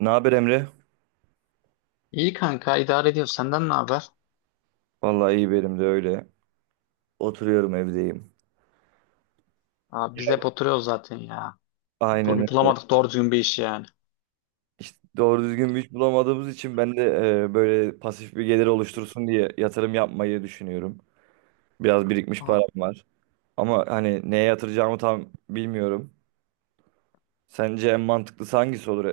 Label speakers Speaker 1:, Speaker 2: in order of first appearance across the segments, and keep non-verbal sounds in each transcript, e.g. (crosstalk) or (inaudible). Speaker 1: Ne haber Emre?
Speaker 2: İyi kanka, idare ediyor. Senden ne haber?
Speaker 1: Vallahi iyi, benim de öyle. Oturuyorum, evdeyim.
Speaker 2: Abi biz hep oturuyoruz zaten ya.
Speaker 1: Aynen öyle.
Speaker 2: Bulamadık doğru düzgün bir iş yani.
Speaker 1: İşte doğru düzgün bir iş bulamadığımız için ben de böyle pasif bir gelir oluştursun diye yatırım yapmayı düşünüyorum. Biraz birikmiş param
Speaker 2: Abi
Speaker 1: var. Ama hani neye yatıracağımı tam bilmiyorum. Sence en mantıklısı hangisi olur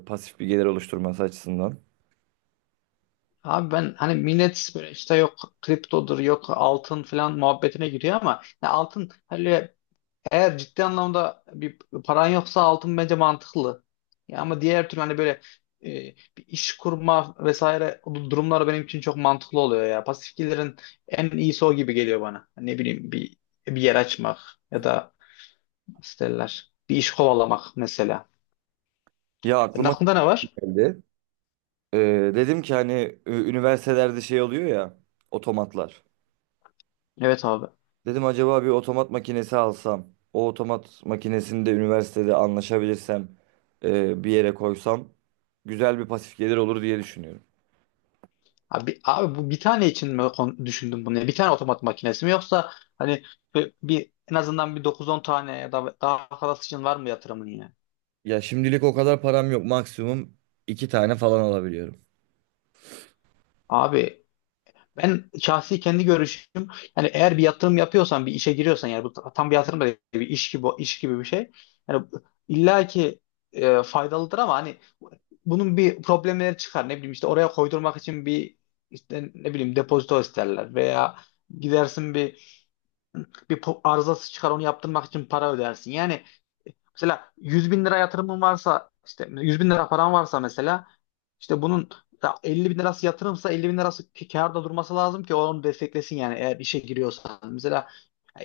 Speaker 1: pasif bir gelir oluşturması açısından?
Speaker 2: abi ben, hani millet böyle işte yok kriptodur, yok altın falan muhabbetine giriyor ama ya altın, hani eğer ciddi anlamda bir paran yoksa altın bence mantıklı. Ya ama diğer türlü hani böyle e, bir iş kurma vesaire durumları benim için çok mantıklı oluyor ya. Pasif gelirin en iyisi o gibi geliyor bana. Ne bileyim, bir yer açmak ya da nasıl derler? Bir iş kovalamak mesela.
Speaker 1: Ya
Speaker 2: Senin
Speaker 1: aklıma
Speaker 2: aklında ne
Speaker 1: şu
Speaker 2: var?
Speaker 1: geldi. Dedim ki hani üniversitelerde şey oluyor ya, otomatlar.
Speaker 2: Evet abi.
Speaker 1: Dedim acaba bir otomat makinesi alsam, o otomat makinesini de üniversitede anlaşabilirsem bir yere koysam güzel bir pasif gelir olur diye düşünüyorum.
Speaker 2: Abi, abi, bu bir tane için mi düşündün bunu? Yani bir tane otomat makinesi mi, yoksa hani en azından bir dokuz on tane ya da daha fazlası için var mı yatırımın yine?
Speaker 1: Ya şimdilik o kadar param yok. Maksimum iki tane falan alabiliyorum.
Speaker 2: Abi, ben şahsi kendi görüşüm, yani eğer bir yatırım yapıyorsan, bir işe giriyorsan, yani bu tam bir yatırım da değil, bir iş gibi, bir şey. Yani illa ki faydalıdır ama hani bunun bir problemleri çıkar. Ne bileyim, işte oraya koydurmak için bir, işte ne bileyim, depozito isterler veya gidersin, arızası çıkar, onu yaptırmak için para ödersin. Yani mesela 100.000 lira yatırımın varsa, işte 100.000 lira paran varsa mesela, işte bunun da 50 bin lirası yatırımsa, 50.000 lirası kârda durması lazım ki onu desteklesin, yani eğer işe giriyorsan. Mesela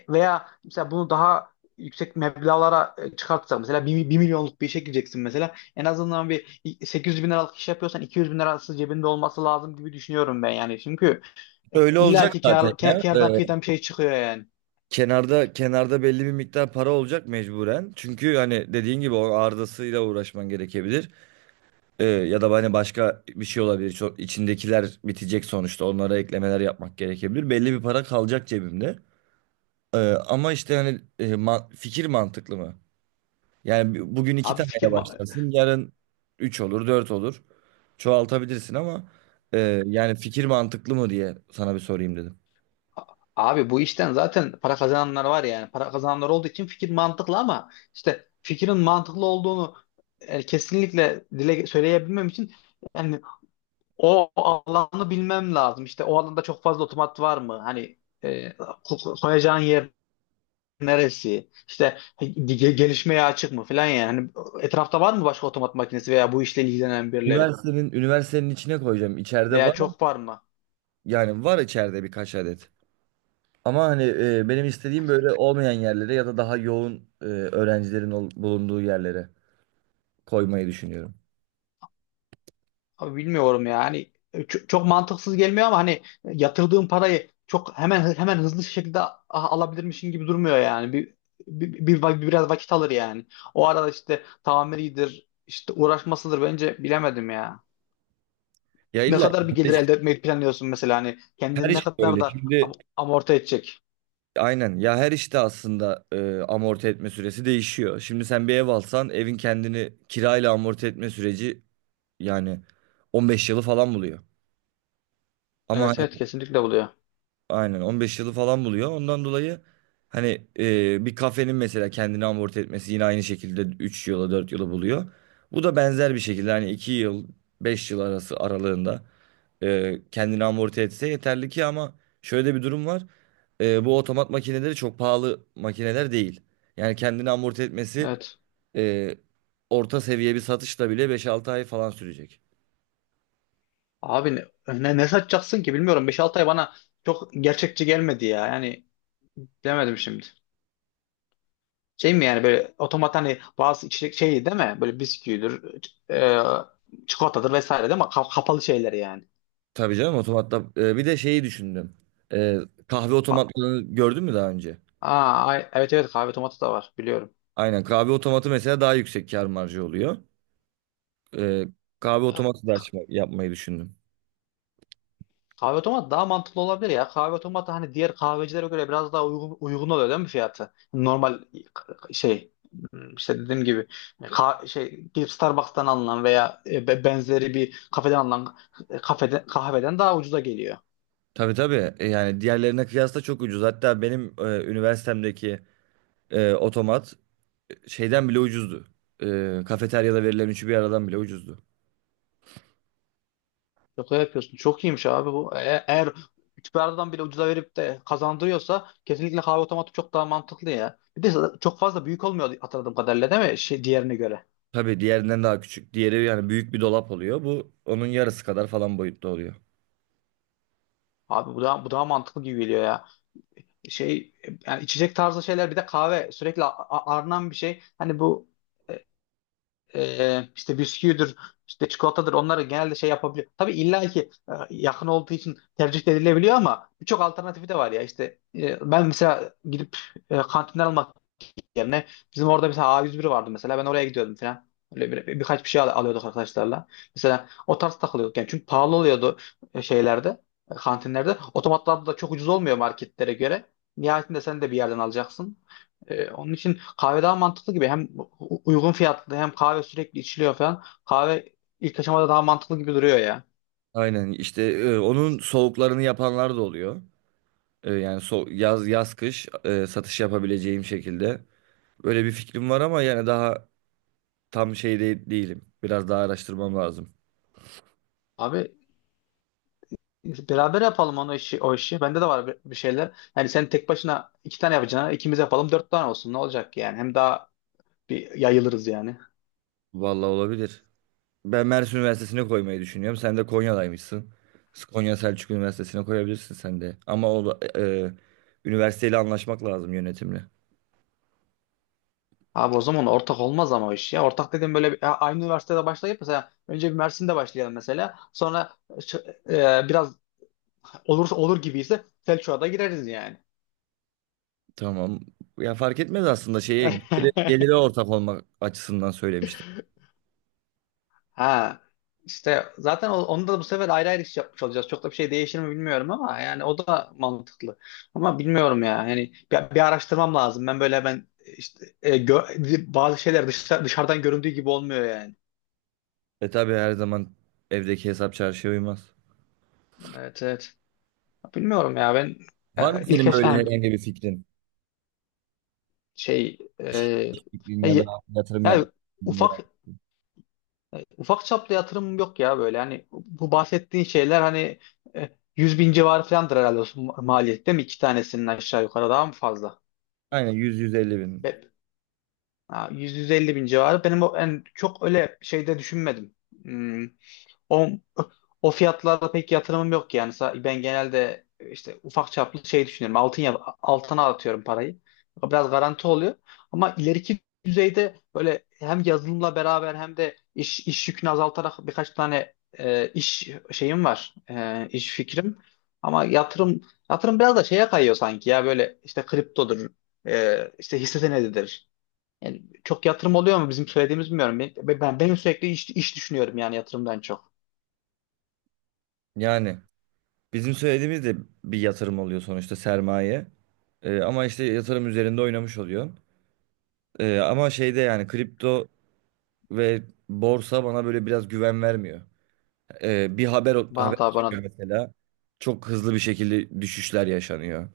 Speaker 2: veya mesela bunu daha yüksek meblağlara çıkartsak, mesela 1.000.000'luk bir işe gireceksin, mesela en azından bir sekiz 800.000 liralık iş yapıyorsan 200.000 lirası cebinde olması lazım gibi düşünüyorum ben, yani çünkü
Speaker 1: Öyle olacak
Speaker 2: illaki
Speaker 1: zaten ya.
Speaker 2: kârdan kıyıdan bir şey çıkıyor yani.
Speaker 1: Kenarda kenarda belli bir miktar para olacak mecburen. Çünkü hani dediğin gibi o ardasıyla uğraşman gerekebilir. Ya da hani başka bir şey olabilir. Çok, içindekiler bitecek sonuçta. Onlara eklemeler yapmak gerekebilir. Belli bir para kalacak cebimde. Ee, ama işte hani fikir mantıklı mı? Yani bugün iki
Speaker 2: Abi fikir
Speaker 1: taneyle
Speaker 2: ma-
Speaker 1: başlarsın. Yarın üç olur, dört olur. Çoğaltabilirsin ama yani fikir mantıklı mı diye sana bir sorayım dedim.
Speaker 2: abi bu işten zaten para kazananlar var yani. Para kazananlar olduğu için fikir mantıklı, ama işte fikrin mantıklı olduğunu kesinlikle dile söyleyebilmem için yani o alanı bilmem lazım. İşte o alanda çok fazla otomat var mı? Hani koyacağın yer neresi? İşte gelişmeye açık mı falan yani. Hani etrafta var mı başka otomat makinesi veya bu işle ilgilenen birileri?
Speaker 1: Üniversitenin içine koyacağım. İçeride
Speaker 2: Veya
Speaker 1: var.
Speaker 2: çok var mı?
Speaker 1: Yani var içeride birkaç adet. Ama hani benim istediğim böyle olmayan yerlere ya da daha yoğun öğrencilerin bulunduğu yerlere koymayı düşünüyorum.
Speaker 2: Abi bilmiyorum ya. Hani çok mantıksız gelmiyor, ama hani yatırdığın parayı çok hemen hemen hızlı şekilde alabilirmişin gibi durmuyor yani. Biraz vakit alır yani. O arada işte tamiridir, işte uğraşmasıdır, bence bilemedim ya.
Speaker 1: Ya
Speaker 2: Ne
Speaker 1: illa
Speaker 2: kadar bir gelir elde etmeyi planlıyorsun mesela, hani
Speaker 1: her
Speaker 2: kendini ne
Speaker 1: iş
Speaker 2: kadar
Speaker 1: böyle.
Speaker 2: da
Speaker 1: Şimdi
Speaker 2: amorti edecek.
Speaker 1: aynen ya, her işte aslında amorti etme süresi değişiyor. Şimdi sen bir ev alsan evin kendini kirayla amorti etme süreci yani 15 yılı falan buluyor. Ama
Speaker 2: Evet evet, kesinlikle buluyor.
Speaker 1: aynen 15 yılı falan buluyor. Ondan dolayı hani bir kafenin mesela kendini amorti etmesi yine aynı şekilde 3 yıla 4 yıla buluyor. Bu da benzer bir şekilde hani 2 yıl 5 yıl arası aralığında kendini amorti etse yeterli ki, ama şöyle bir durum var. Bu otomat makineleri çok pahalı makineler değil. Yani kendini amorti etmesi
Speaker 2: Evet.
Speaker 1: e, orta seviye bir satışla bile beş altı ay falan sürecek.
Speaker 2: Abi ne satacaksın ki, bilmiyorum. Beş altı ay bana çok gerçekçi gelmedi ya. Yani bilemedim şimdi. Şey mi yani, böyle otomat, hani bazı içecek şey değil mi? Böyle bisküvidir, çikolatadır vesaire değil mi? Kapalı şeyler yani.
Speaker 1: Tabii canım otomatla. Bir de şeyi düşündüm. Ee, Kahve otomatlarını gördün mü daha önce?
Speaker 2: Evet evet, kahve otomatı da var, biliyorum.
Speaker 1: Aynen, kahve otomatı mesela daha yüksek kâr marjı oluyor. Ee, Kahve otomatı da açma, yapmayı düşündüm.
Speaker 2: Kahve otomat daha mantıklı olabilir ya. Kahve otomatı hani diğer kahvecilere göre biraz daha uygun oluyor değil mi fiyatı? Normal şey, işte dediğim gibi, şey, gidip Starbucks'tan alınan veya benzeri bir kafeden alınan kahveden daha ucuza geliyor.
Speaker 1: Tabii tabii. E, yani diğerlerine kıyasla çok ucuz. Hatta benim üniversitemdeki otomat şeyden bile ucuzdu. Kafeteryada verilen üçü bir aradan bile ucuzdu.
Speaker 2: Yok öyle yapıyorsun. Çok iyiymiş abi bu. Eğer Üsküdar'dan bile ucuza verip de kazandırıyorsa, kesinlikle kahve otomatı çok daha mantıklı ya. Bir de çok fazla büyük olmuyor hatırladığım kadarıyla, değil mi? Şey, diğerine göre.
Speaker 1: Tabii diğerinden daha küçük. Diğeri yani büyük bir dolap oluyor. Bu onun yarısı kadar falan boyutta oluyor.
Speaker 2: Abi bu daha mantıklı gibi geliyor ya. Şey, yani içecek tarzı şeyler, bir de kahve sürekli aranan bir şey. Hani bu e, işte bisküvidir, işte çikolatadır, onları genelde şey yapabiliyor. Tabii illa ki yakın olduğu için tercih edilebiliyor, ama birçok alternatifi de var ya. İşte ben mesela gidip kantinden almak yerine bizim orada mesela A101 vardı, mesela ben oraya gidiyordum falan. Öyle birkaç bir şey alıyorduk arkadaşlarla. Mesela o tarz takılıyorduk yani, çünkü pahalı oluyordu şeylerde, kantinlerde. Otomatlarda da çok ucuz olmuyor marketlere göre. Nihayetinde sen de bir yerden alacaksın. Onun için kahve daha mantıklı gibi. Hem uygun fiyatlı, hem kahve sürekli içiliyor falan. Kahve ilk aşamada daha mantıklı gibi duruyor ya.
Speaker 1: Aynen, işte onun soğuklarını yapanlar da oluyor. E, yani so yaz yaz kış satış yapabileceğim şekilde. Böyle bir fikrim var ama yani daha tam şey de değilim. Biraz daha araştırmam lazım.
Speaker 2: Abi beraber yapalım o işi. Bende de var bir şeyler. Yani sen tek başına iki tane yapacağına, ikimiz yapalım, dört tane olsun. Ne olacak yani? Hem daha bir yayılırız yani.
Speaker 1: Vallahi olabilir. Ben Mersin Üniversitesi'ne koymayı düşünüyorum. Sen de Konya'daymışsın. Konya Selçuk Üniversitesi'ne koyabilirsin sen de. Ama üniversiteyle anlaşmak lazım, yönetimle.
Speaker 2: Abi o zaman ortak olmaz ama o iş ya. Ortak dedim böyle ya aynı üniversitede başlayıp mesela, önce bir Mersin'de başlayalım mesela. Sonra biraz olursa, olur gibiyse Selçuk'a da gireriz yani.
Speaker 1: Tamam. Ya fark etmez aslında, şeyi geliri,
Speaker 2: (laughs)
Speaker 1: geliri ortak olmak açısından söylemiştim.
Speaker 2: Ha, işte zaten onda da bu sefer ayrı ayrı iş yapmış olacağız. Çok da bir şey değişir mi bilmiyorum, ama yani o da mantıklı. Ama bilmiyorum ya. Yani bir araştırmam lazım. Ben işte bazı şeyler dışarıdan göründüğü gibi olmuyor yani.
Speaker 1: E tabii, her zaman evdeki hesap çarşıya uymaz.
Speaker 2: Evet evet. Bilmiyorum ya ben.
Speaker 1: Var
Speaker 2: Ya
Speaker 1: mı
Speaker 2: ilk
Speaker 1: senin
Speaker 2: yaş
Speaker 1: böyle
Speaker 2: yani
Speaker 1: herhangi bir fikrin?
Speaker 2: şey e,
Speaker 1: Fikrin
Speaker 2: ya,
Speaker 1: ya da
Speaker 2: ye-
Speaker 1: yatırım yapmak
Speaker 2: ya
Speaker 1: istediğin yere?
Speaker 2: ufak ufak çaplı yatırım yok ya, böyle hani bu bahsettiğin şeyler hani 100 bin civarı falandır herhalde o maliyet, değil mi? İki tanesinin aşağı yukarı, daha mı fazla?
Speaker 1: Aynen, 100-150 bin.
Speaker 2: Be, ha, 100-150 bin civarı, benim o en çok öyle şeyde düşünmedim. Hmm, O, o fiyatlarda pek yatırımım yok yani. Ben genelde işte ufak çaplı şey düşünüyorum. Altın altına atıyorum parayı. Biraz garanti oluyor. Ama ileriki düzeyde böyle hem yazılımla beraber, hem de iş yükünü azaltarak birkaç tane iş şeyim var. E, iş fikrim. Ama yatırım biraz da şeye kayıyor sanki ya, böyle işte kriptodur, işte hisse senedidir. Yani çok yatırım oluyor mu bizim söylediğimiz, bilmiyorum. Ben sürekli iş düşünüyorum yani, yatırımdan çok.
Speaker 1: Yani bizim söylediğimiz de bir yatırım oluyor sonuçta, sermaye. E, ama işte yatırım üzerinde oynamış oluyor. Ama şeyde yani kripto ve borsa bana böyle biraz güven vermiyor. Bir haber
Speaker 2: Bana da, bana da.
Speaker 1: çıkıyor mesela. Çok hızlı bir şekilde düşüşler yaşanıyor.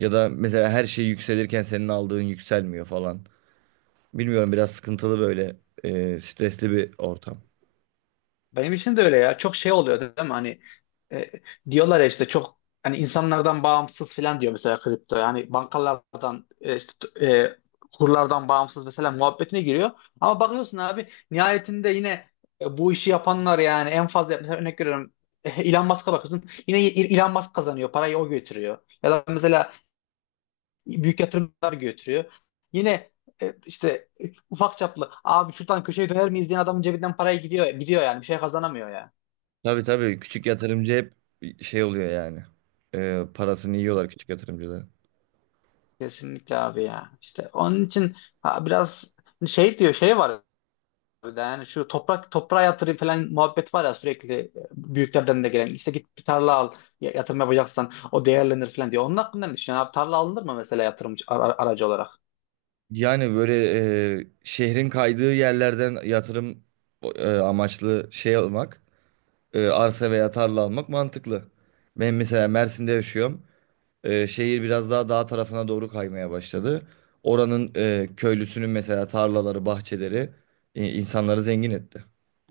Speaker 1: Ya da mesela her şey yükselirken senin aldığın yükselmiyor falan. Bilmiyorum, biraz sıkıntılı, böyle stresli bir ortam.
Speaker 2: Benim için de öyle ya. Çok şey oluyor değil mi? Hani e, diyorlar ya işte, çok hani insanlardan bağımsız falan diyor mesela kripto. Yani bankalardan kurlardan bağımsız mesela muhabbetine giriyor. Ama bakıyorsun abi, nihayetinde yine bu işi yapanlar yani, en fazla mesela örnek veriyorum, (laughs) Elon Musk'a bakıyorsun. Yine Elon Musk kazanıyor. Parayı o götürüyor. Ya da mesela büyük yatırımlar götürüyor. Yine e, işte e, ufak çaplı abi şuradan köşeye döner miyiz diyen adamın cebinden paraya gidiyor, gidiyor yani, bir şey kazanamıyor ya.
Speaker 1: Tabii tabii, küçük yatırımcı hep şey oluyor yani. Parasını yiyorlar küçük yatırımcılar.
Speaker 2: Kesinlikle abi ya. İşte onun için, ha, biraz hani şey diyor şey var bir de yani şu toprak, toprağa yatırayım falan muhabbet var ya sürekli, büyüklerden de gelen, işte git bir tarla al, yatırım yapacaksan o değerlenir falan diyor. Onun hakkında ne düşünüyorsun abi, tarla alınır mı mesela yatırım aracı olarak?
Speaker 1: Yani böyle şehrin kaydığı yerlerden yatırım amaçlı şey almak, arsa veya tarla almak mantıklı. Ben mesela Mersin'de yaşıyorum. E, şehir biraz daha dağ tarafına doğru kaymaya başladı. Oranın köylüsünün mesela tarlaları, bahçeleri insanları zengin etti.